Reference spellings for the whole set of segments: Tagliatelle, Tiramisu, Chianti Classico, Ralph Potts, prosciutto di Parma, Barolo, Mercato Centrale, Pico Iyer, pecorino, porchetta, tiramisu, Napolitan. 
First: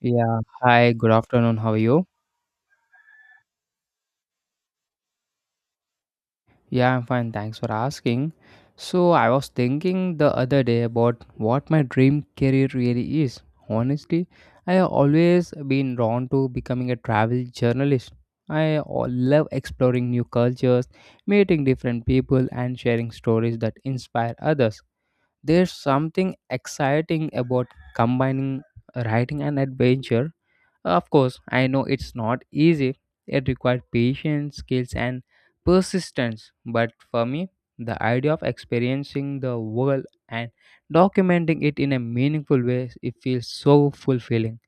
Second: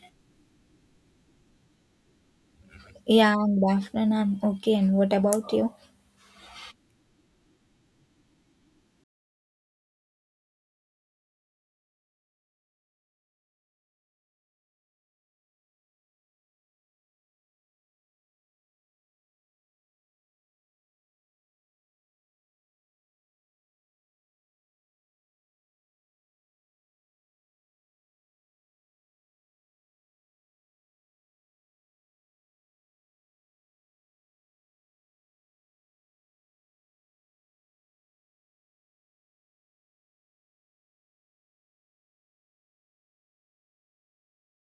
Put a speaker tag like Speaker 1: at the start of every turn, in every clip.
Speaker 1: Yeah, hi, good afternoon. How are you?
Speaker 2: Yeah, good afternoon. I'm okay. And what about you?
Speaker 1: Yeah, I'm fine. Thanks for asking. So, I was thinking the other day about what my dream career really is. Honestly, I have always been drawn to becoming a travel journalist. I love exploring new cultures, meeting different people, and sharing stories that inspire others. There's something exciting about combining writing and adventure. Of course, I know it's not easy. It required patience, skills, and persistence. But for me, the idea of experiencing the world and documenting it in a meaningful way, it feels so fulfilling.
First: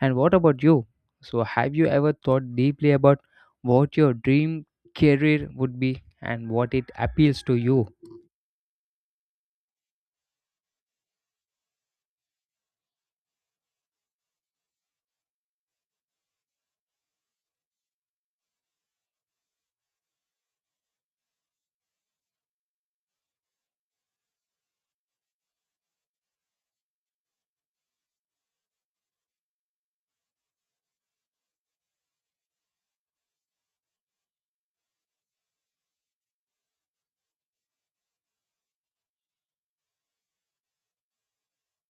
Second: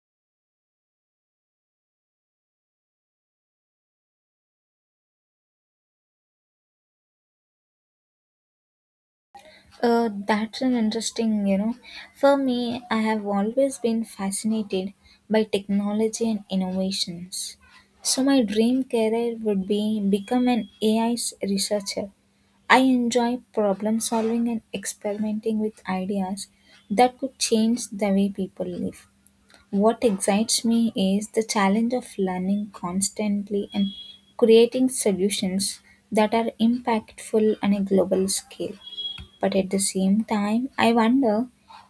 Speaker 1: And what about you? So, have you ever thought deeply about what your dream career would be and what it appeals to you?
Speaker 2: That's an interesting. For me, I have always been fascinated by technology and innovations. So my dream career would be become an AI researcher. I enjoy problem solving and experimenting with ideas that could change the way people live. What excites me is the challenge of learning constantly and creating solutions that are impactful on a global scale. But at the same time, I wonder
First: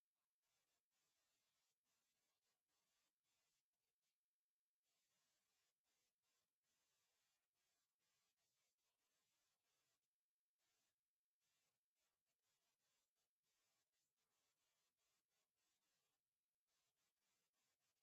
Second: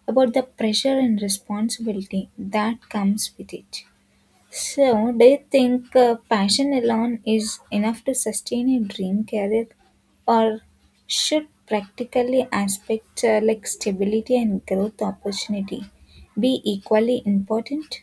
Speaker 2: about the pressure and responsibility that comes with it. So, do you think passion alone is enough to sustain a dream career, or should practically aspects like stability and growth opportunity be equally important?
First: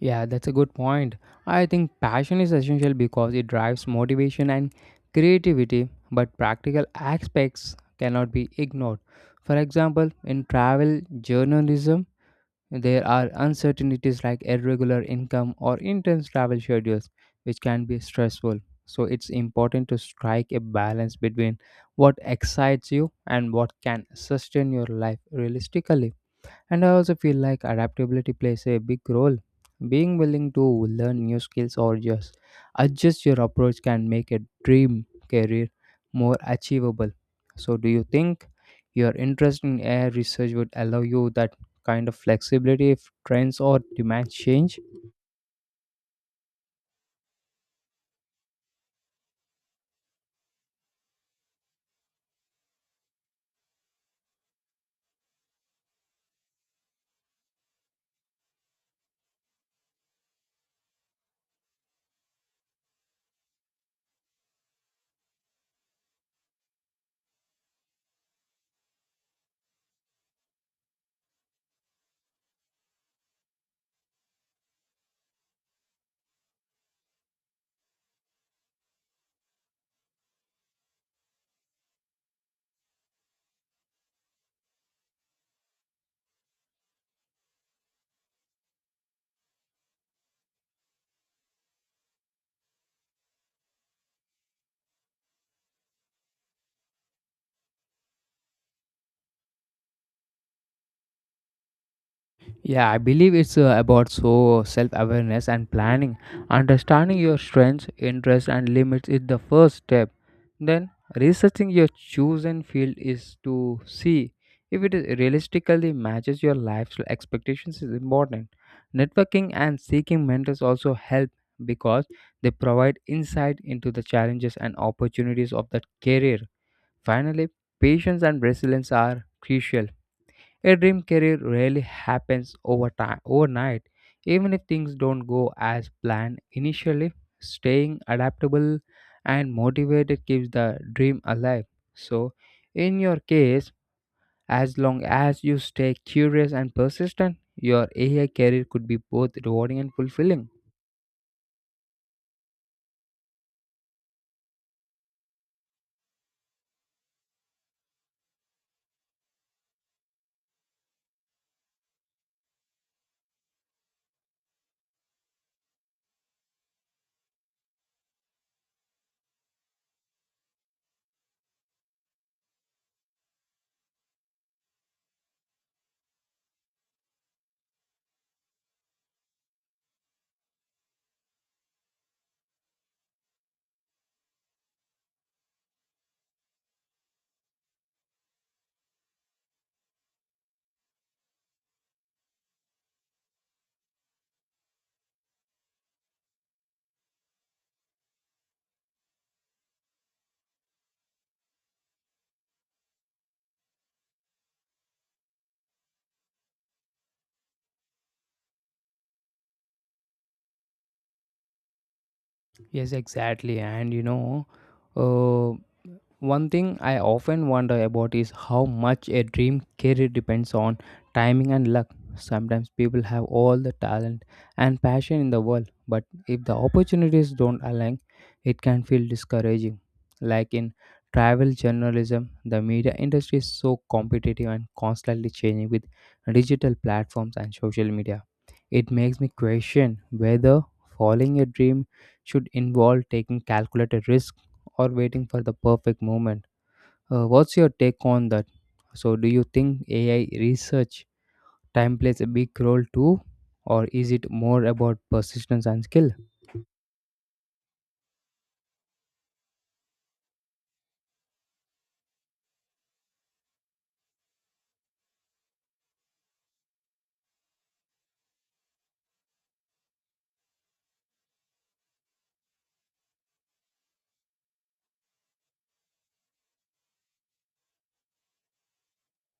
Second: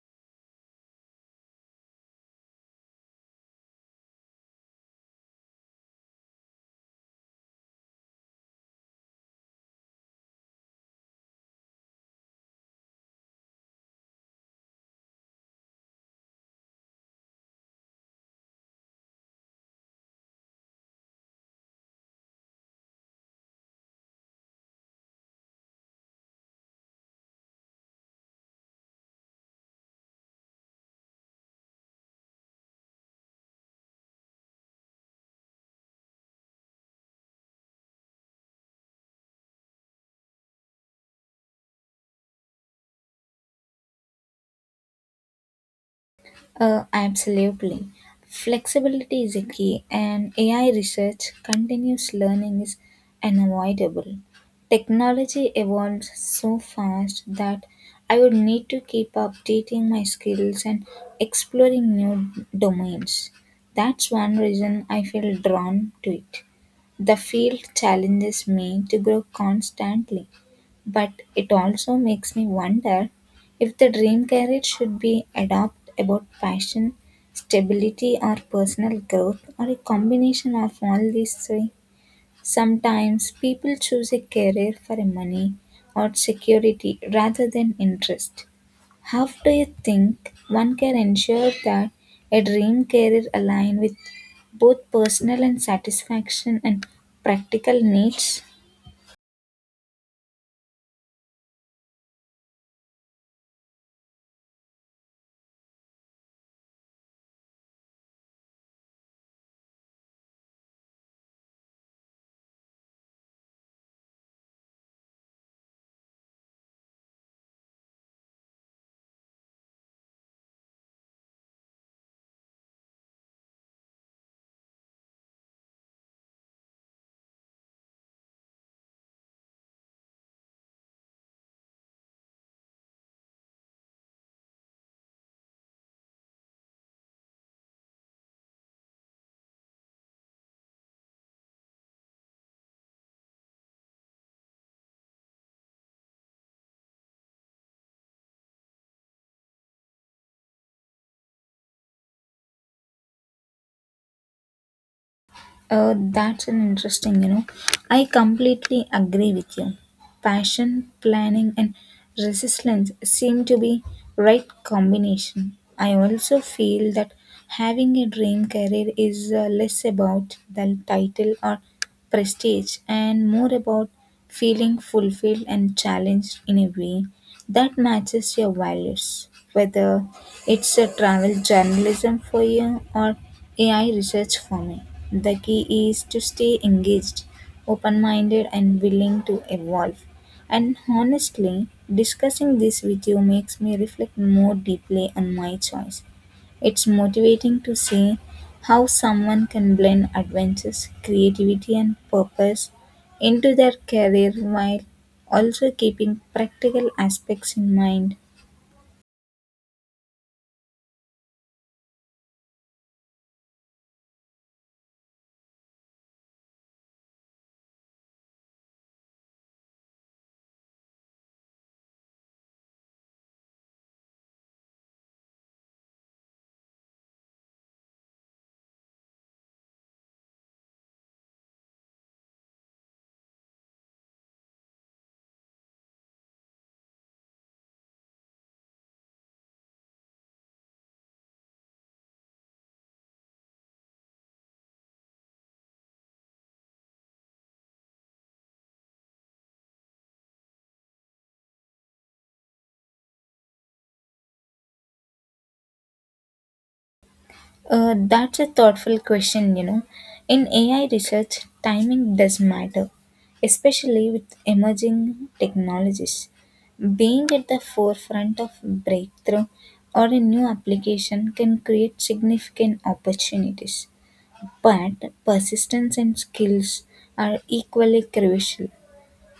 Speaker 1: Yeah, that's a good point. I think passion is essential because it drives motivation and creativity, but practical aspects cannot be ignored. For example, in travel journalism, there are uncertainties like irregular income or intense travel schedules, which can be stressful. So, it's important to strike a balance between what excites you and what can sustain your life realistically. And I also feel like adaptability plays a big role. Being willing to learn new skills or just adjust your approach can make a dream career more achievable. So, do you think your interest in air research would allow you that kind of flexibility if trends or demands change?
Speaker 2: Absolutely. Flexibility is a key, and AI research, continuous learning is unavoidable. Technology evolves so fast that I would need to keep updating my skills and exploring new domains. That's one reason I feel drawn to it. The field challenges me to grow constantly. But it also makes me wonder if the dream career should be adopt about passion, stability, or personal growth, or a combination of all these three. Sometimes people choose a career for money or security rather than interest. How do you think one can ensure that a dream career aligns with both personal and satisfaction and practical needs?
Speaker 1: Yeah, I believe it's about so self-awareness and planning. Understanding your strengths, interests, and limits is the first step. Then researching your chosen field is to see if it is realistically matches your lifestyle expectations is important. Networking and seeking mentors also help because they provide insight into the challenges and opportunities of that career. Finally, patience and resilience are crucial a dream career rarely happens over time, overnight. Even if things don't go as planned initially, staying adaptable and motivated keeps the dream alive. So, in your case, as long as you stay curious and persistent, your AI career could be both rewarding and fulfilling.
Speaker 2: That's an interesting. I completely agree with you. Passion, planning, and resistance seem to be right combination. I also feel that having a dream career is less about the title or prestige and more about feeling fulfilled and challenged in a way that matches your values, whether it's a travel journalism for you or AI research for me. The key is to stay engaged, open minded, and willing to evolve. And honestly, discussing this with you makes me reflect more deeply on my choice. It's motivating to see how someone can blend adventures, creativity, and purpose into their career while also keeping practical aspects in mind.
Speaker 1: Yes, exactly. And you know, uh, one thing I often wonder about is how much a dream career depends on timing and luck. Sometimes people have all the talent and passion in the world, but if the opportunities don't align, it can feel discouraging. Like in travel journalism, the media industry is so competitive and constantly changing with digital platforms and social media. It makes me question whether following a dream should involve taking calculated risks or waiting for the perfect moment. What's your take on that? So, do you think AI research time plays a big role too, or is it more about persistence and skill?
Speaker 2: That's a thoughtful question. In AI research, timing does matter, especially with emerging technologies. Being at the forefront of breakthrough or a new application can create significant opportunities, but persistence and skills are equally crucial.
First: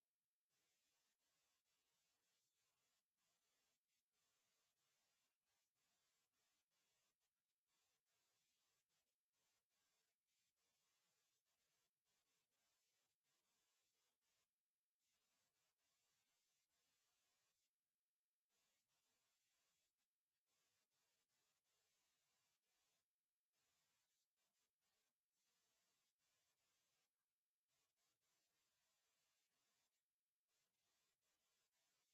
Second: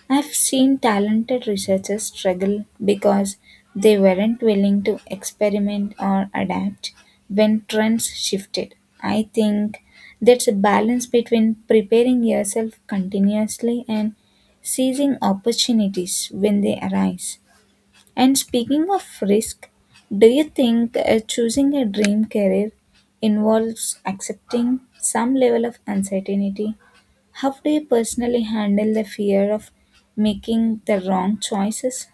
Speaker 2: I've seen talented researchers struggle because they weren't willing to experiment or adapt when trends shifted. I think that's a balance between preparing yourself continuously and seizing opportunities when they arise. And speaking of risk, do you think choosing a dream career involves accepting some level of uncertainty? How do you personally handle the fear of making the wrong choices?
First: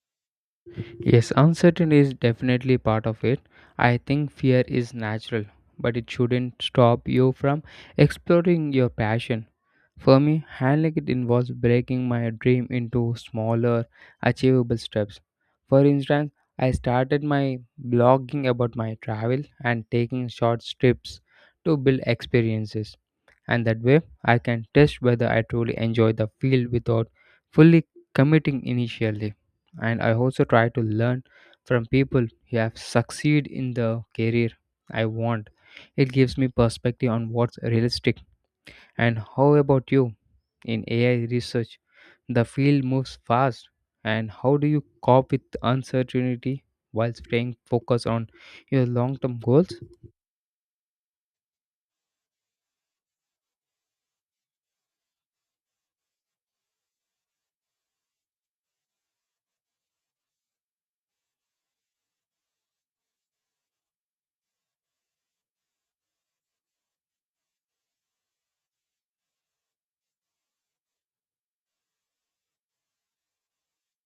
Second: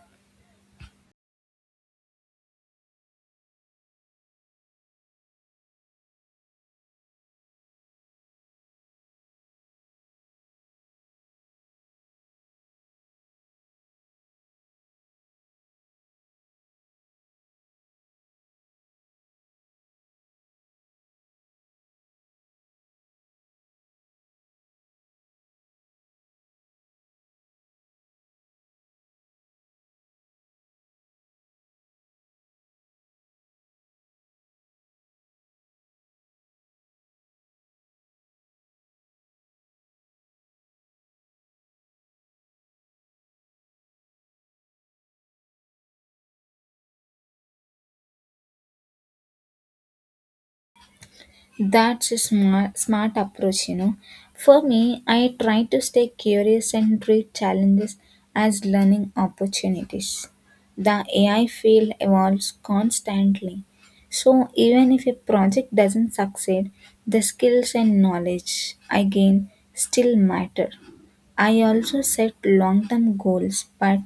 Speaker 1: Yes, uncertainty is definitely part of it. I think fear is natural, but it shouldn't stop you from exploring your passion. For me, handling it involves breaking my dream into smaller, achievable steps. For instance, I started my blogging about my travel and taking short trips to build experiences and that way I can test whether I truly enjoy the field without fully committing initially. And I also try to learn from people who have succeeded in the career I want. It gives me perspective on what's realistic. And how about you in AI research? The field moves fast, and how do you cope with uncertainty while staying focused on your long term goals?
Speaker 2: That's a smart approach. For me, I try to stay curious and treat challenges as learning opportunities. The AI field evolves constantly. So, even if a project doesn't succeed, the skills and knowledge I gain still matter. I also set long term goals but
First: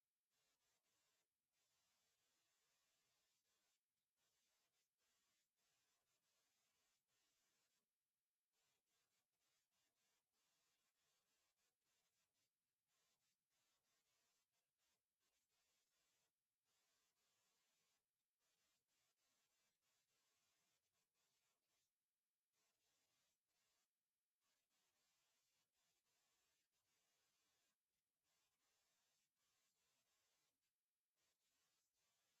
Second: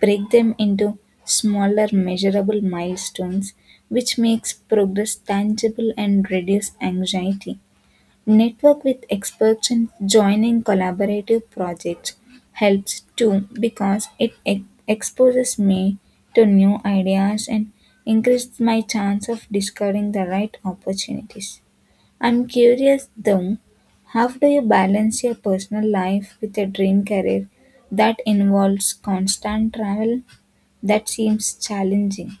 Speaker 2: break them into smaller measurable milestones, which makes progress tangible and reduce anxiety. Network with experts and joining collaborative projects helps too because it exposes me to new ideas and increases my chance of discovering the right opportunities. I'm curious though, how do you balance your personal life with a dream career that involves constant travel? That seems challenging.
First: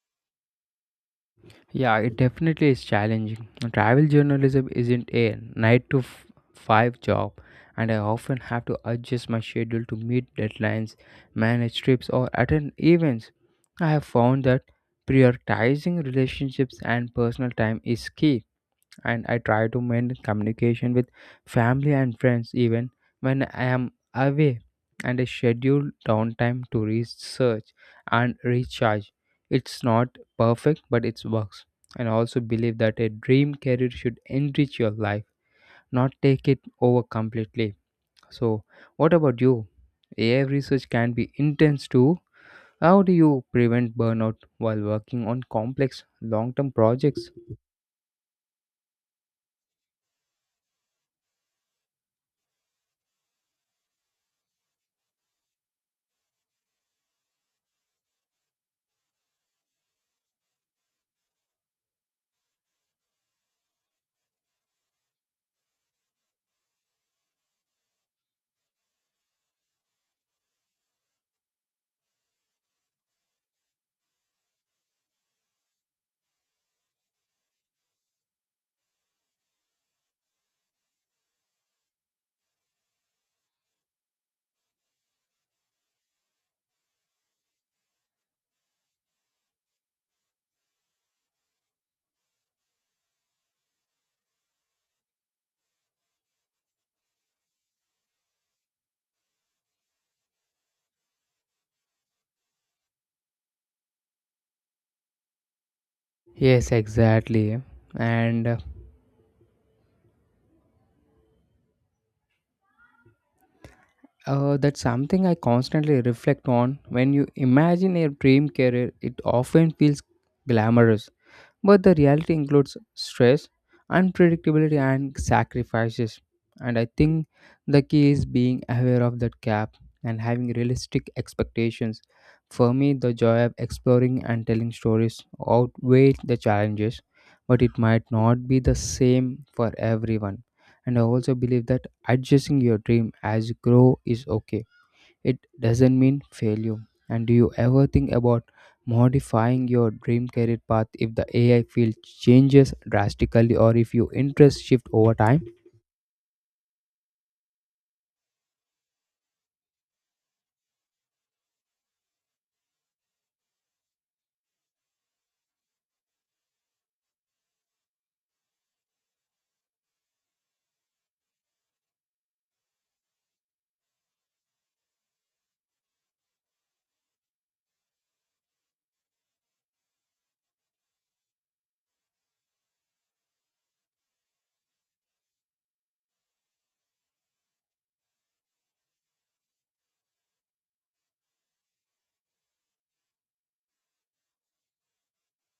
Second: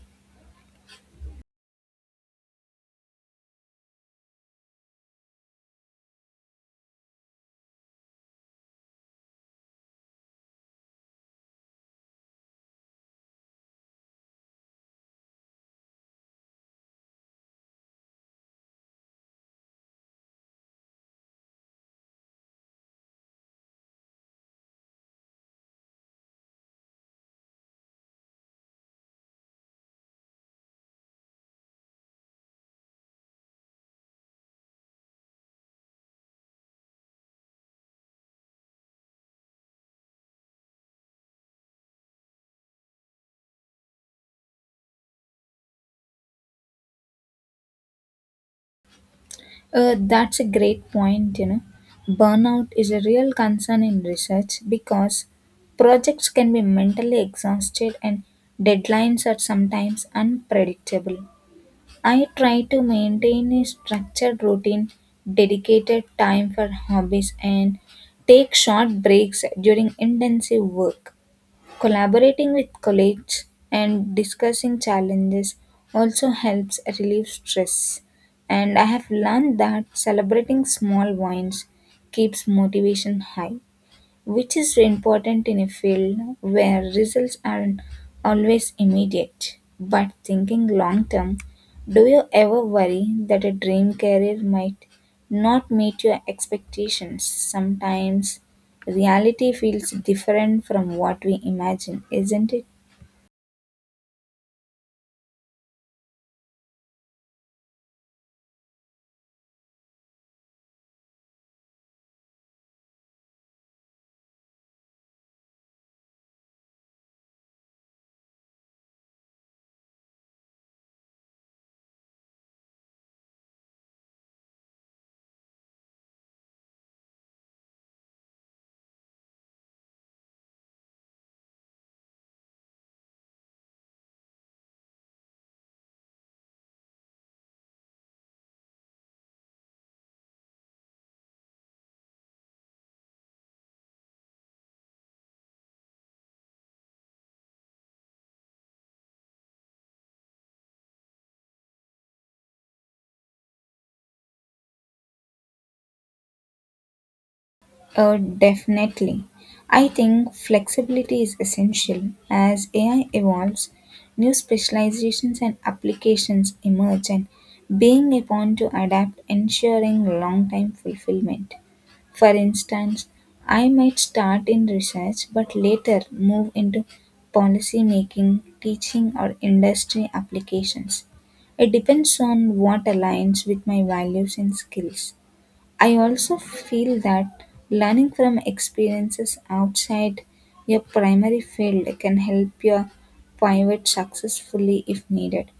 Speaker 1: Yeah, it definitely is challenging. Travel journalism isn't a five job, and I often have to adjust my schedule to meet deadlines, manage trips, or attend events. I have found that prioritizing relationships and personal time is key and I try to maintain communication with family and friends even when I am away and I schedule downtime to research and recharge. It's not perfect, but it works. And I also believe that a dream career should enrich your life, not take it over completely. So, what about you? AI research can be intense too. How do you prevent burnout while working on complex long term projects?
Speaker 2: That's a great point. Burnout is a real concern in research because projects can be mentally exhausted and deadlines are sometimes unpredictable. I try to maintain a structured routine, dedicated time for hobbies, and take short breaks during intensive work. Collaborating with colleagues and discussing challenges also helps relieve stress. And I have learned that celebrating small wins keeps motivation high which is important in a field where results aren't always immediate. But thinking long term, do you ever worry that a dream career might not meet your expectations? Sometimes reality feels different from what we imagine, isn't it?
Speaker 1: Yes, exactly. And that's something I constantly reflect on. When you imagine a dream career, it often feels glamorous. But the reality includes stress, unpredictability, and sacrifices. And I think the key is being aware of that gap and having realistic expectations. For me, the joy of exploring and telling stories outweighed the challenges, but it might not be the same for everyone. And I also believe that adjusting your dream as you grow is okay it doesn't mean failure. And do you ever think about modifying your dream career path if the AI field changes drastically or if your interests shift over time?
Speaker 2: Definitely. I think flexibility is essential. As AI evolves, new specializations and applications emerge, and being able to adapt ensuring long term fulfillment. For instance, I might start in research but later move into policy making, teaching, or industry applications. It depends on what aligns with my values and skills. I also feel that learning from experiences outside your primary field can help you pivot successfully if needed.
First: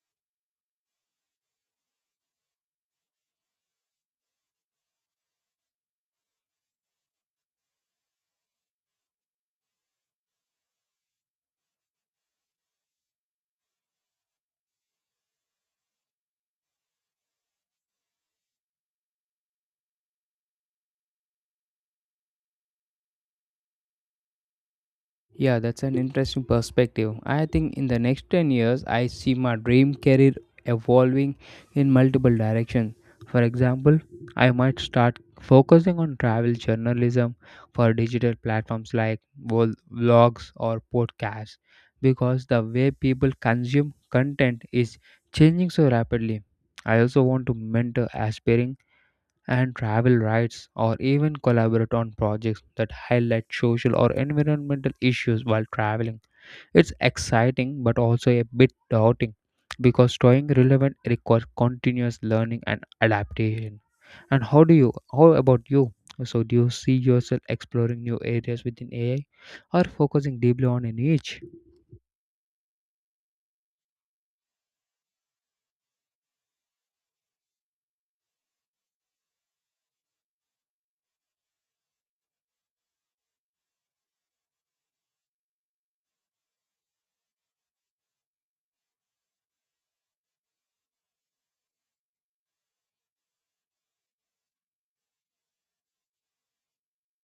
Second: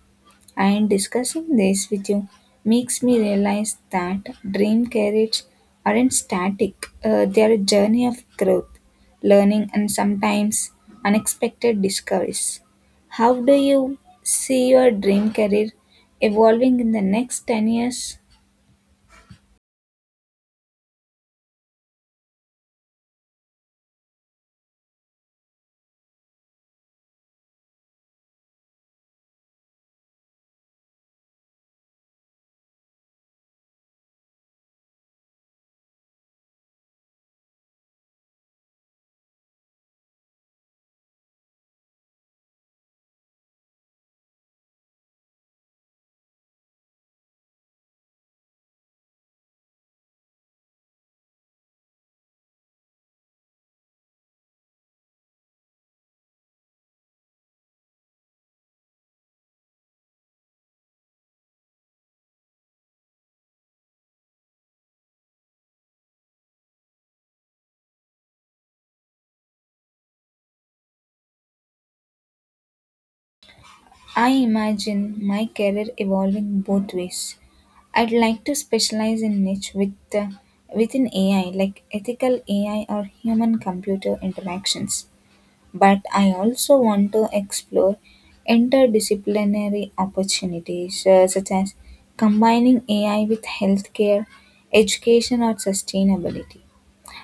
Speaker 2: And discussing this with you makes me realize that dream careers aren't static, they are a journey of growth, learning, and sometimes unexpected discoveries. How do you see your dream career evolving in the next 10 years?
Speaker 1: Yeah, that's an interesting perspective. I think in the next 10 years, I see my dream career evolving in multiple directions. For example, I might start focusing on travel journalism for digital platforms like vlogs or podcasts because the way people consume content is changing so rapidly. I also want to mentor aspiring and travel rights, or even collaborate on projects that highlight social or environmental issues while traveling. It's exciting but also a bit daunting because staying relevant requires continuous learning and adaptation. And how about you? So, do you see yourself exploring new areas within AI or focusing deeply on a niche?
Speaker 2: I imagine my career evolving both ways. I'd like to specialize in niche with within AI, like ethical AI or human-computer interactions. But I also want to explore interdisciplinary opportunities, such as combining AI with healthcare, education, or sustainability.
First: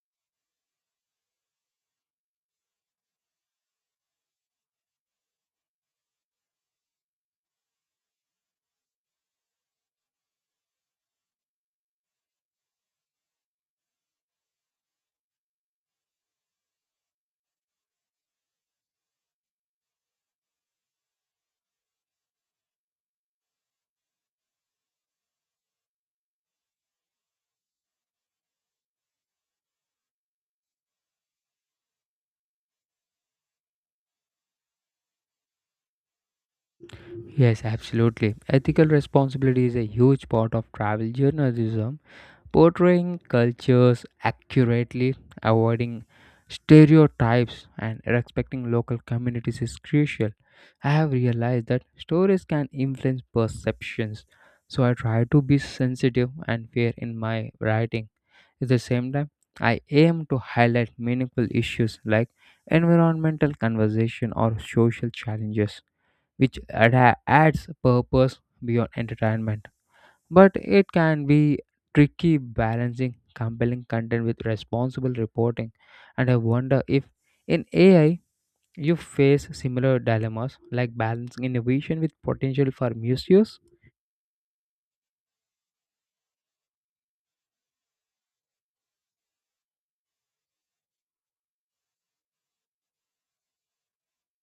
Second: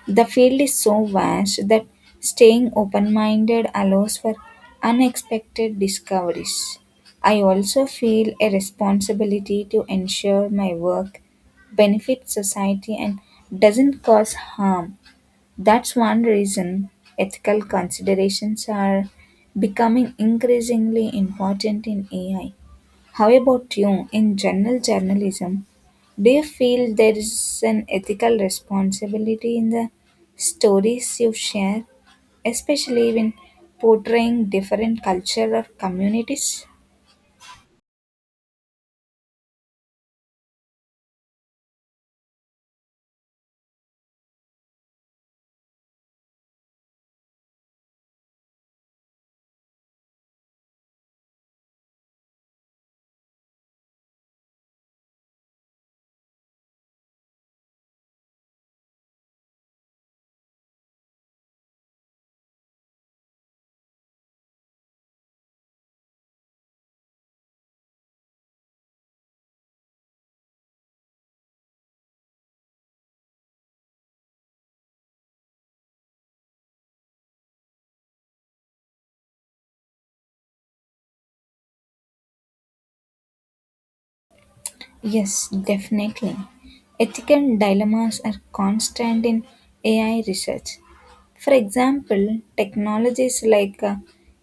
Speaker 2: The field is so vast that staying open minded allows for unexpected discoveries. I also feel a responsibility to ensure my work benefits society and doesn't cause harm. That's one reason ethical considerations are becoming increasingly important in AI. How about you? In general journalism, do you feel there is an ethical responsibility in the stories you share, especially when portraying different culture or communities?
Speaker 1: Yes, absolutely. Ethical responsibility is a huge part of travel journalism portraying cultures accurately, avoiding stereotypes, and respecting local communities is crucial. I have realized that stories can influence perceptions, so I try to be sensitive and fair in my writing. At the same time, I aim to highlight meaningful issues like environmental conversation or social challenges, which adds purpose beyond entertainment but it can be tricky balancing compelling content with responsible reporting. And I wonder if in AI you face similar dilemmas like balancing innovation with potential for misuse.
Speaker 2: Yes, definitely. Ethical dilemmas are constant in AI research. For example, technologies like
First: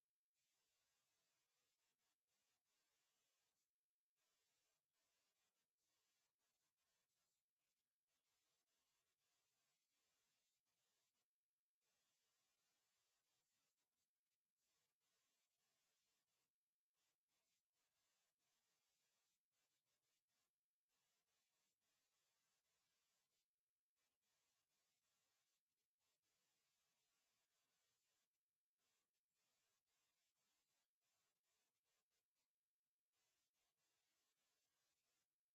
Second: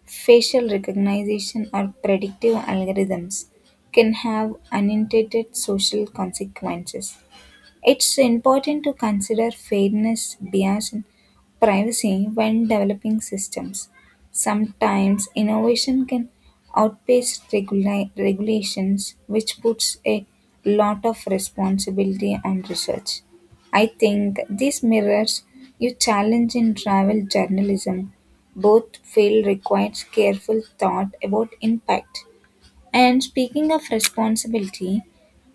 Speaker 2: facial recognition or predictive algorithms can have unintended social consequences. It's important to consider fairness, bias, and privacy when developing systems. Sometimes innovation can outpace regulations, which puts a lot of responsibility on research. I think this mirrors your challenge in travel journalism. Both fields requires careful thought about impact. And speaking of responsibility,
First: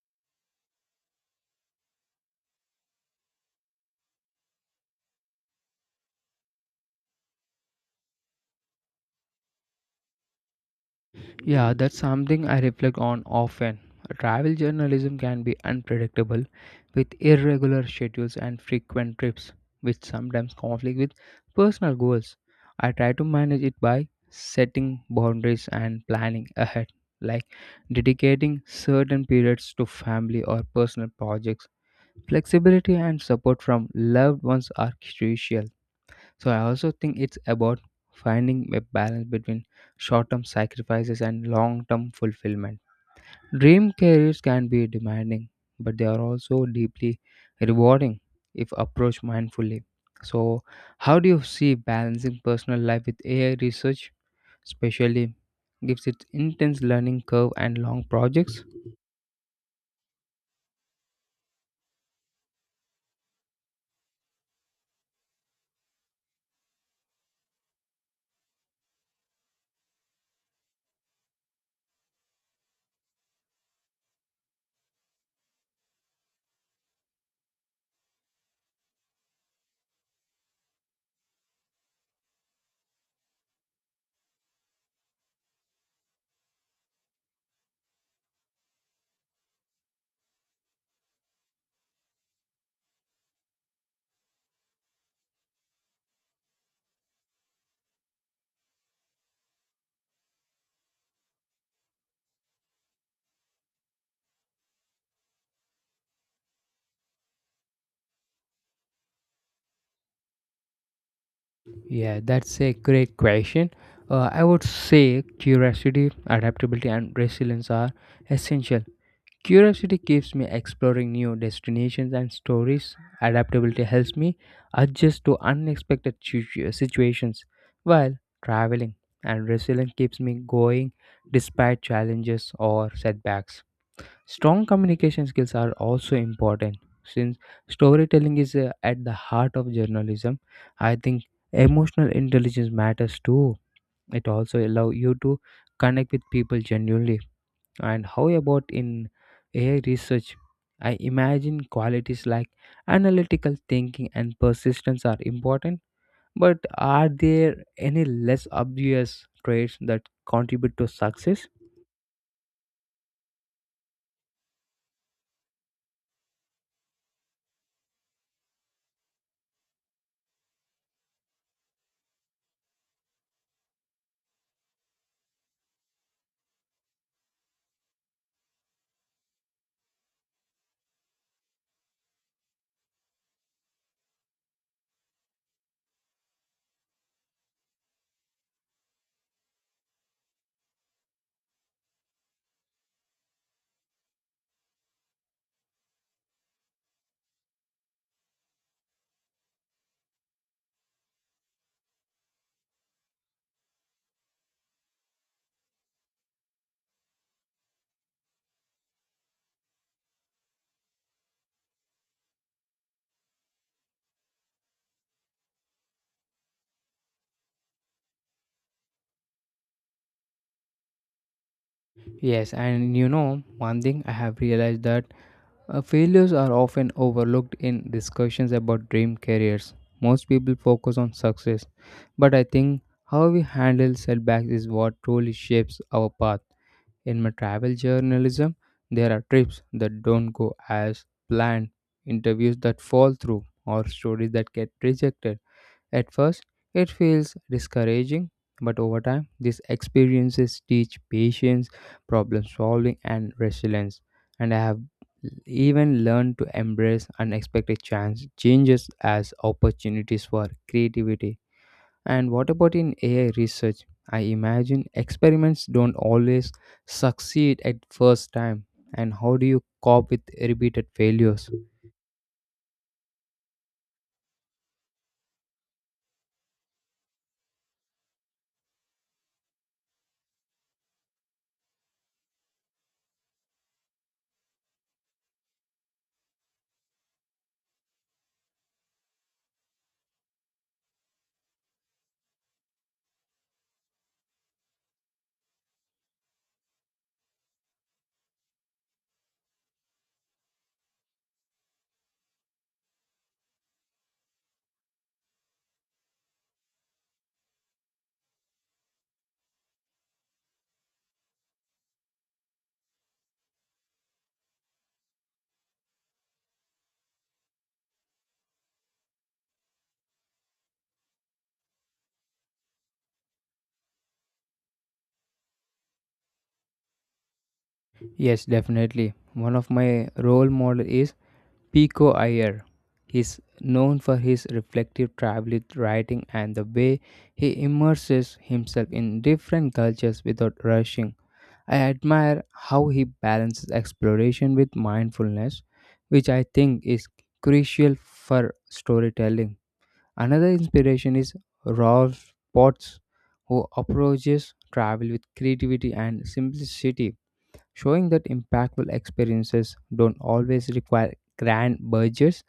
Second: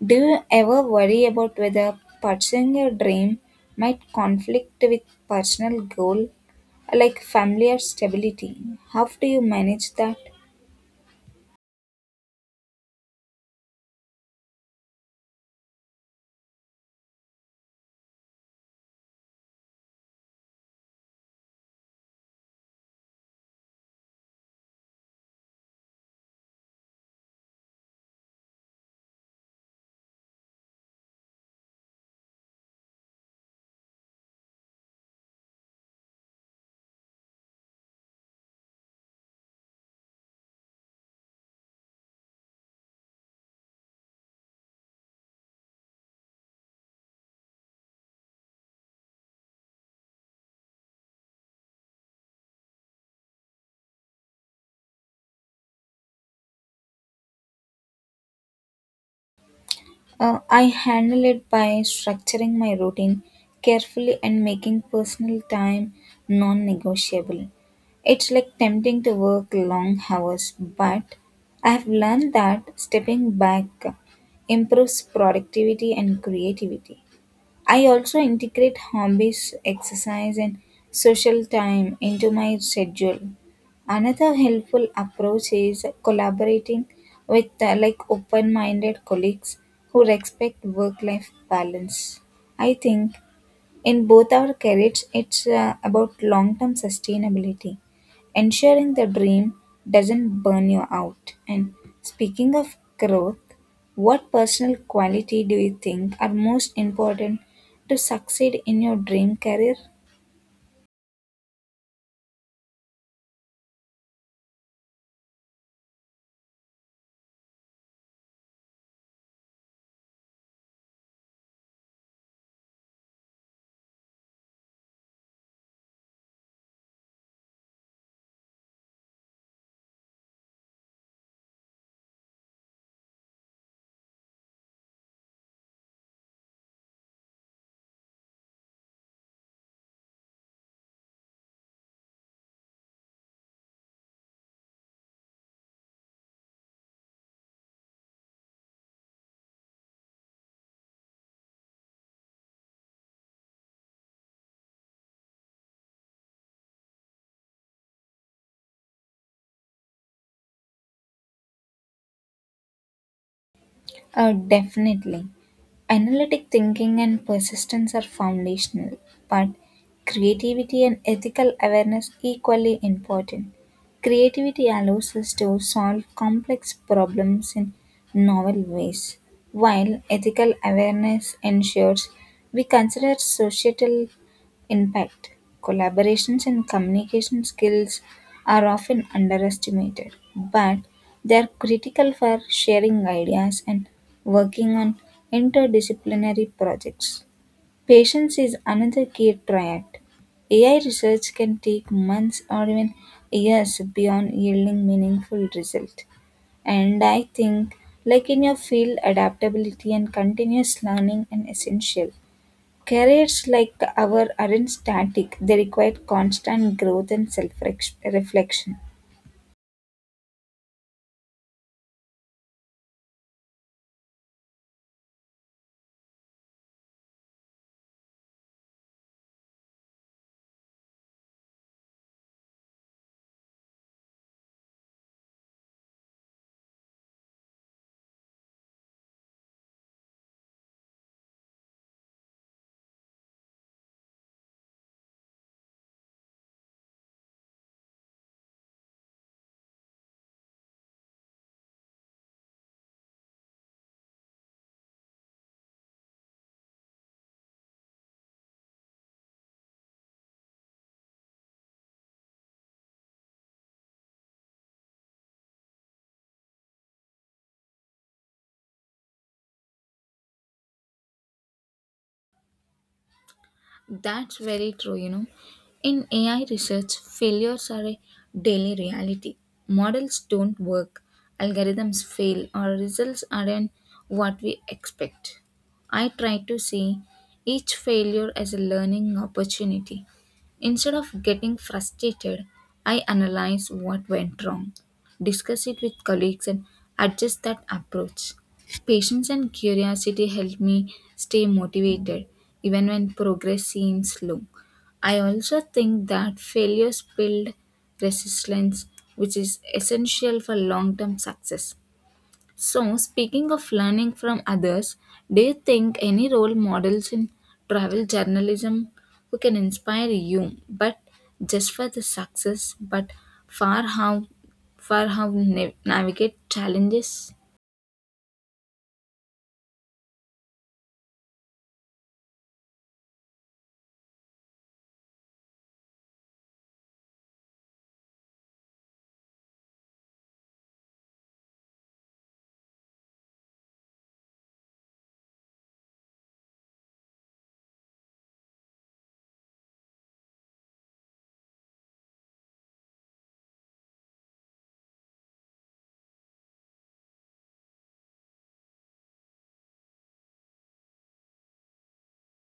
Speaker 2: do you ever worry about whether pursuing your dream might conflict with personal goal like family or stability? How do you manage that?
Speaker 1: Yeah, that's something I reflect on often. Travel journalism can be unpredictable with irregular schedules and frequent trips, which sometimes conflict with personal goals. I try to manage it by setting boundaries and planning ahead, like dedicating certain periods to family or personal projects. Flexibility and support from loved ones are crucial so I also think it's about finding a balance between short-term sacrifices and long-term fulfillment. Dream careers can be demanding, but they are also deeply rewarding if approached mindfully. So, how do you see balancing personal life with AI research, especially gives its intense learning curve and long projects?
Speaker 2: I handle it by structuring my routine carefully and making personal time non negotiable. It's like tempting to work long hours, but I have learned that stepping back improves productivity and creativity. I also integrate hobbies, exercise, and social time into my schedule. Another helpful approach is collaborating with like open-minded colleagues who respect work-life balance. I think in both our careers, it's about long term sustainability, ensuring the dream doesn't burn you out. And speaking of growth, what personal quality do you think are most important to succeed in your dream career?
Speaker 1: Yeah, that's a great question. I would say curiosity, adaptability, and resilience are essential. Curiosity keeps me exploring new destinations and stories. Adaptability helps me adjust to unexpected situations while traveling, and resilience keeps me going despite challenges or setbacks. Strong communication skills are also important since storytelling is at the heart of journalism. I think emotional intelligence matters too. It also allows you to connect with people genuinely and how about in AI research? I imagine qualities like analytical thinking and persistence are important, but are there any less obvious traits that contribute to success?
Speaker 2: Definitely. Analytic thinking and persistence are foundational, but creativity and ethical awareness equally important. Creativity allows us to solve complex problems in novel ways, while ethical awareness ensures we consider societal impact, collaborations and communication skills are often underestimated, but they are critical for sharing ideas and working on interdisciplinary projects. Patience is another key triad. AI research can take months or even years beyond yielding meaningful result. And I think like in your field adaptability and continuous learning are essential. Careers like our aren't static, they require constant growth and self reflection.
Speaker 1: Yes, and you know, one thing I have realized that failures are often overlooked in discussions about dream careers. Most people focus on success, but I think how we handle setbacks is what truly shapes our path. In my travel journalism, there are trips that don't go as planned, interviews that fall through, or stories that get rejected. At first, it feels discouraging, but over time, these experiences teach patience, problem solving, and resilience. And I have even learned to embrace unexpected chance changes as opportunities for creativity and what about in AI research? I imagine experiments don't always succeed at first time. And how do you cope with repeated failures?
Speaker 2: That's very true. In AI research, failures are a daily reality. Models don't work, algorithms fail, or results aren't what we expect. I try to see each failure as a learning opportunity. Instead of getting frustrated, I analyze what went wrong discuss it with colleagues, and adjust that approach. Patience and curiosity help me stay motivated even when progress seems slow. I also think that failures build resilience, which is essential for long term success. So, speaking of learning from others, do you think any role models in travel journalism who can inspire you, but just for the success, but for how, for how navigate challenges?
Speaker 1: Yes, definitely. One of my role model is Pico Iyer. He's known for his reflective travel writing and the way he immerses himself in different cultures without rushing. I admire how he balances exploration with mindfulness, which I think is crucial for storytelling. Another inspiration is Ralph Potts, who approaches travel with creativity and simplicity, showing that impactful experiences don't always require grand budgets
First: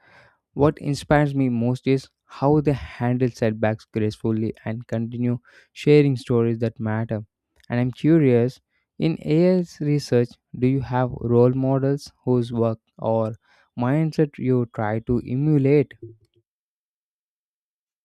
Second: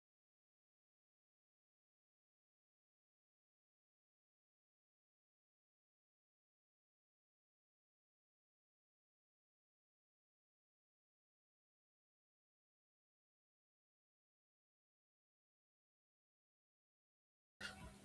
Speaker 1: what inspires me most is how they handle setbacks gracefully and continue sharing stories that matter. And I'm curious, in AI's research, do you have role models whose work or mindset you try to emulate?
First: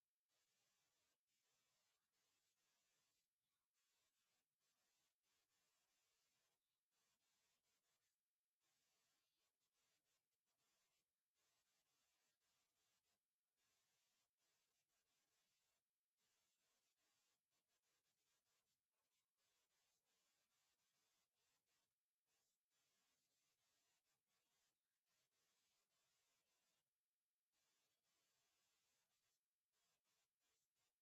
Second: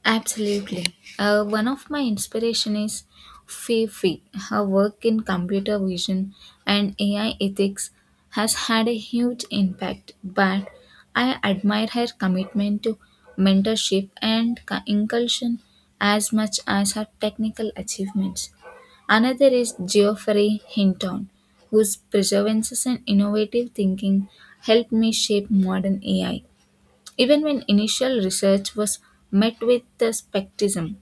Speaker 2: Absolutely. One of my inspiration is Fifi. Her work in computer vision and AI ethics has had a huge impact, but I admire her commitment to mentorship and inculcation as much as her technical achievements. Another is Geoffrey Hinton, whose perseverance and innovative thinking helped me shape modern AI. Even when initial research was met with the skepticism,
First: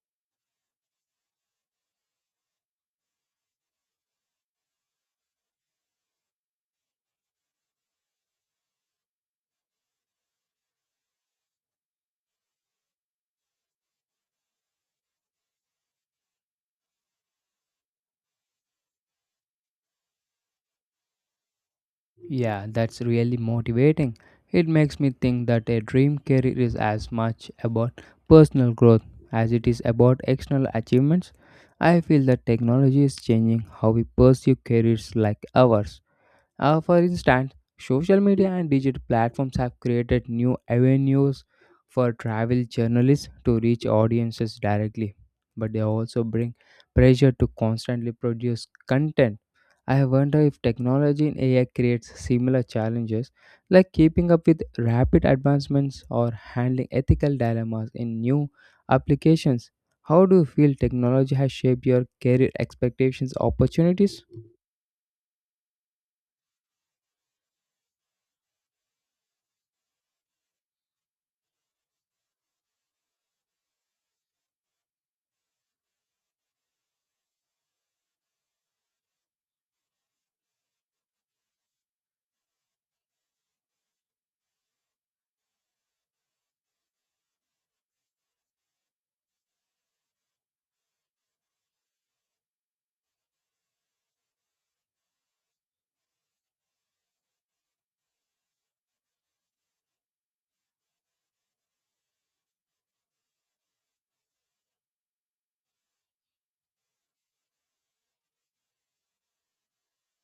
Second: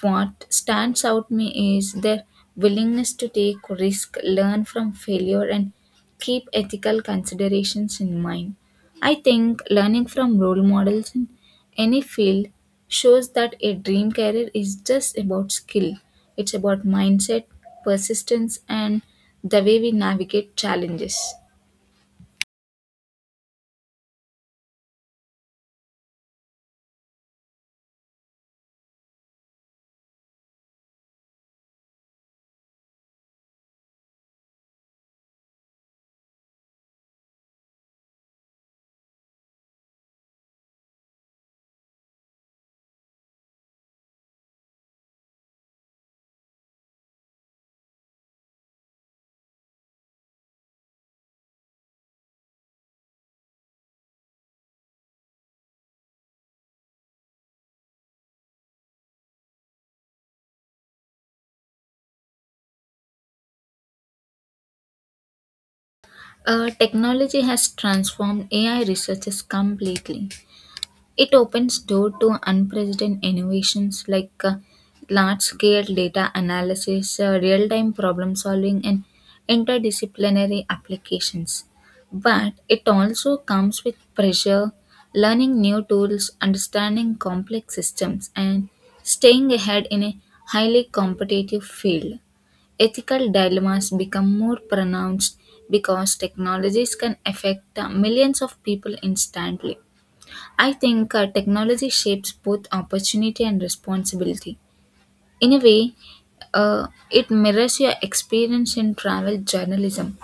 Speaker 2: what stands out me is their willingness to take risk, learn from failure, and keep ethical considerations in mind. I think learning from role models in any field shows that a dream career is just about skill. It's about mindset, persistence, and the way we navigate challenges.
Speaker 1: Yeah, that's really motivating. It makes me think that a dream career is as much about personal growth as it is about external achievements. I feel that technology is changing how we pursue careers like ours. For instance, social media and digital platforms have created new avenues for travel journalists to reach audiences directly, but they also bring pressure to constantly produce content. I wonder if technology in AI creates similar challenges like keeping up with rapid advancements or handling ethical dilemmas in new applications. How do you feel technology has shaped your career expectations opportunities?
Speaker 2: Technology has transformed AI researches completely. It opens door to unprecedented innovations like large-scale data analysis, real-time problem solving, and interdisciplinary applications. But it also comes with pressure, learning new tools, understanding complex systems, and staying ahead in a highly competitive field ethical dilemmas become more pronounced because technologies can affect millions of people instantly. I think technology shapes both opportunity and responsibility. In a way, it mirrors your experience in travel journalism,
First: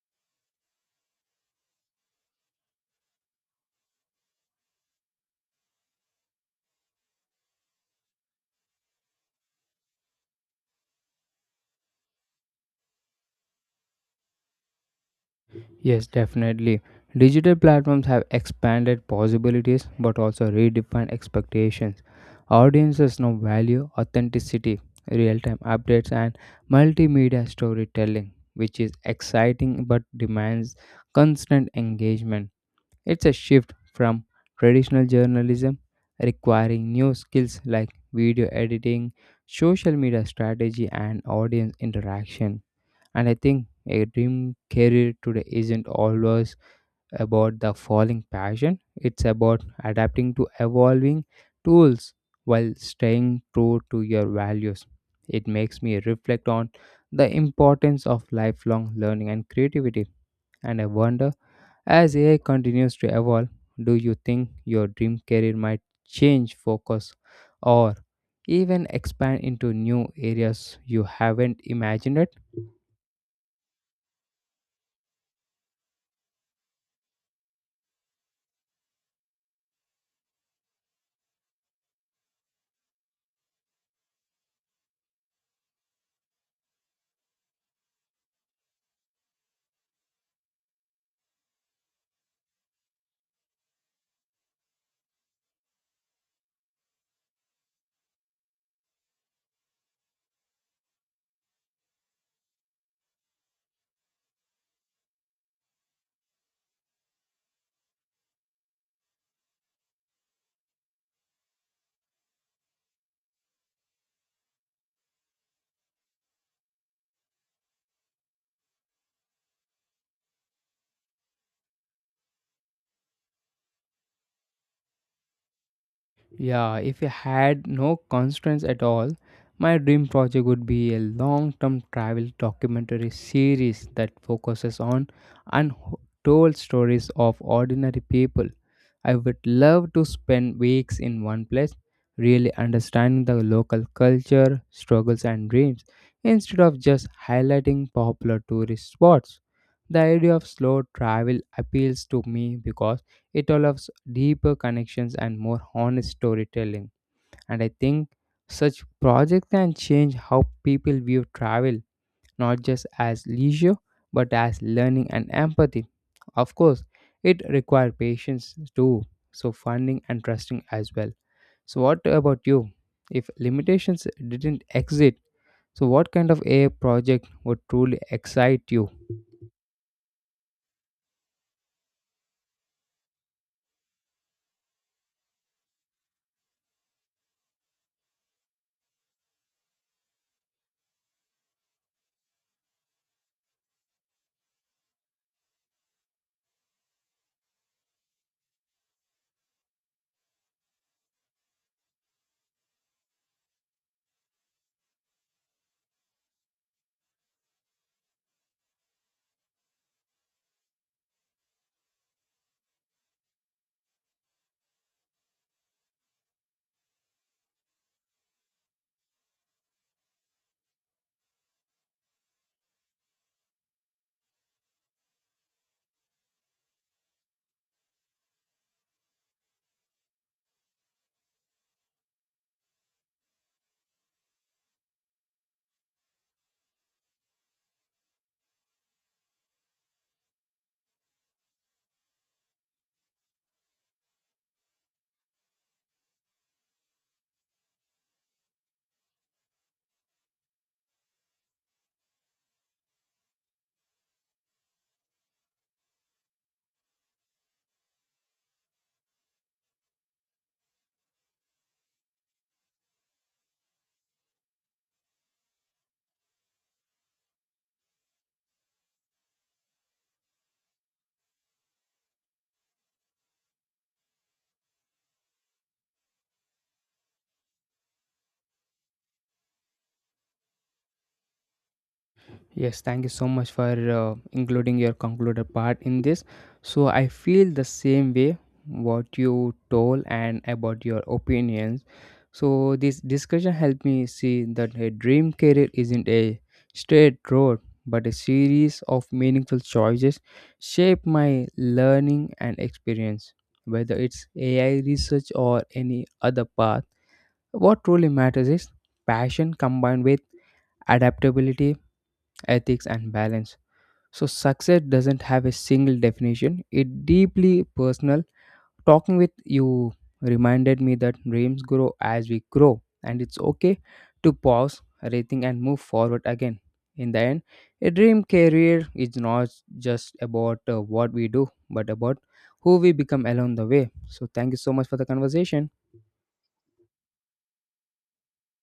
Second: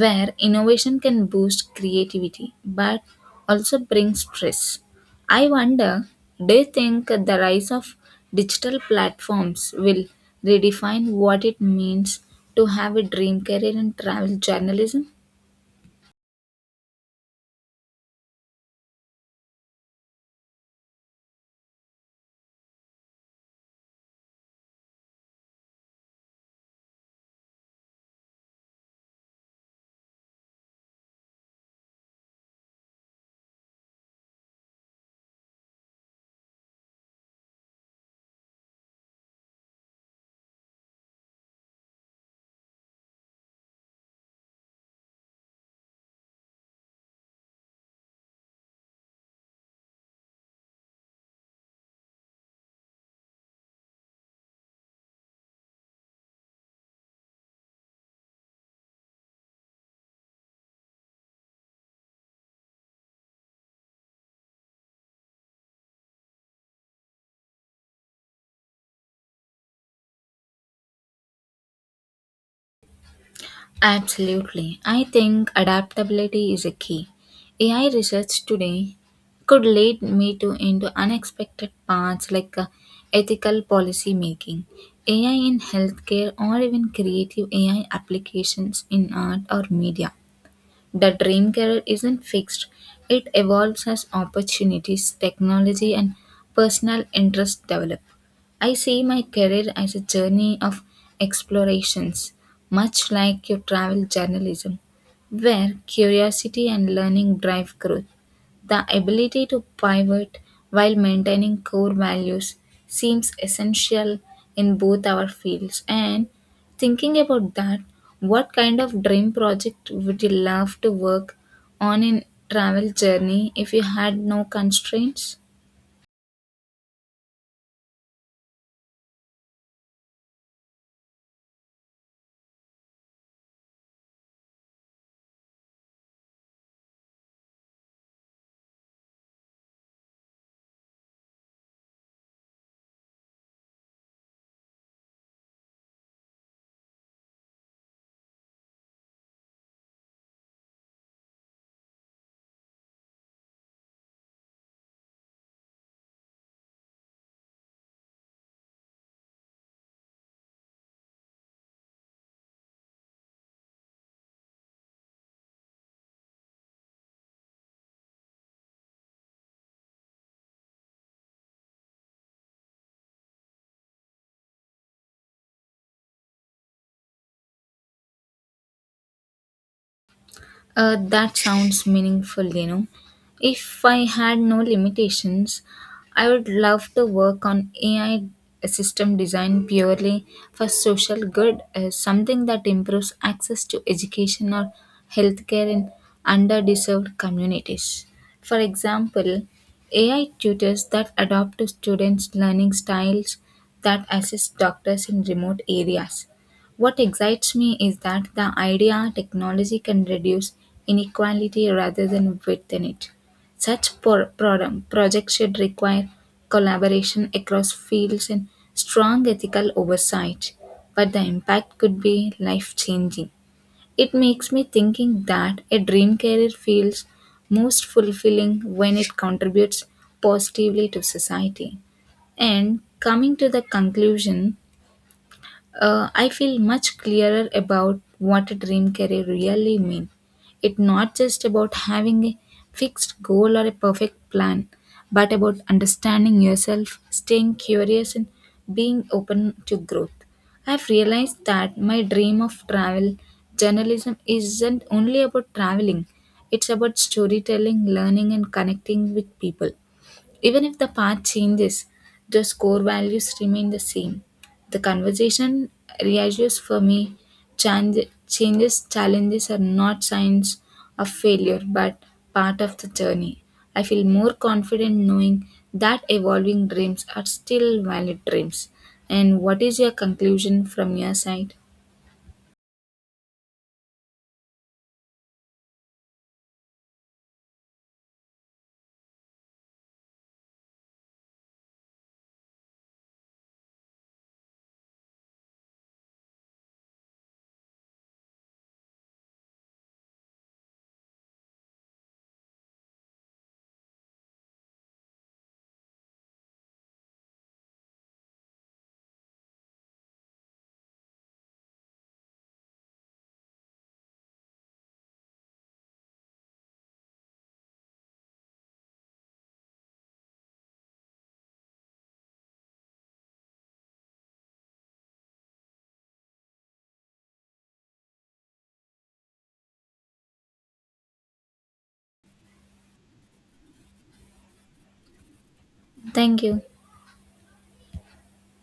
Speaker 2: where innovation can boost creativity but also brings stress. I wonder, do you think the rise of digital platforms will redefine what it means to have a dream career in travel journalism?
Speaker 1: Yes, definitely. Digital platforms have expanded possibilities but also redefined expectations. Audiences now value authenticity, real time updates, and multimedia storytelling, which is exciting but demands constant engagement. It's a shift from traditional journalism requiring new skills like video editing, social media strategy, and audience interaction. And I think a dream career today isn't always about the falling passion, it's about adapting to evolving tools while staying true to your values. It makes me reflect on the importance of lifelong learning and creativity. And I wonder, as AI continues to evolve, do you think your dream career might change focus or even expand into new areas you haven't imagined?
Speaker 2: Absolutely. I think adaptability is a key. AI research today could lead me to into unexpected paths like ethical policy making, AI in healthcare, or even creative AI applications in art or media. The dream career isn't fixed, it evolves as opportunities, technology, and personal interests develop. I see my career as a journey of explorations, much like your travel journalism, where curiosity and learning drive growth. The ability to pivot while maintaining core values seems essential in both our fields. And thinking about that, what kind of dream project would you love to work on in travel journey if you had no constraints?
Speaker 1: Yeah, if I had no constraints at all, my dream project would be a long term travel documentary series that focuses on untold stories of ordinary people. I would love to spend weeks in one place, really understanding the local culture, struggles, and dreams, instead of just highlighting popular tourist spots. The idea of slow travel appeals to me because it allows deeper connections and more honest storytelling. And I think such projects can change how people view travel, not just as leisure, but as learning and empathy. Of course, it requires patience too, so funding and trusting as well. So, what about you? If limitations didn't exist, so what kind of AI project would truly excite you?
Speaker 2: That sounds meaningful. If I had no limitations, I would love to work on AI system design purely for social good, something that improves access to education or healthcare in underserved communities. For example, AI tutors that adapt to students' learning styles that assist doctors in remote areas what excites me is that the idea technology can reduce inequality rather than widen it. Such projects should require collaboration across fields and strong ethical oversight, but the impact could be life changing. It makes me thinking that a dream career feels most fulfilling when it contributes positively to society. And coming to the conclusion, I feel much clearer about what a dream career really means. It's not just about having a fixed goal or a perfect plan, but about understanding yourself, staying curious, and being open to growth. I've realized that my dream of travel journalism isn't only about traveling, it's about storytelling, learning, and connecting with people. Even if the path changes, the core values remain the same. The conversation reassures for me change, changes, challenges are not signs of failure but part of the journey. I feel more confident knowing that evolving dreams are still valid dreams. And what is your conclusion from your side?
Speaker 1: Yes, thank you so much for including your concluder part in this. So I feel the same way what you told and about your opinions. So this discussion helped me see that a dream career isn't a straight road, but a series of meaningful choices shape my learning and experience. Whether it's AI research or any other path, what truly matters is passion combined with adaptability, ethics, and balance. So success doesn't have a single definition. It deeply personal. Talking with you reminded me that dreams grow as we grow and it's okay to pause, rethink and move forward again. In the end, a dream career is not just about what we do but about who we become along the way. So thank you so much for the conversation.
Speaker 2: Thank you.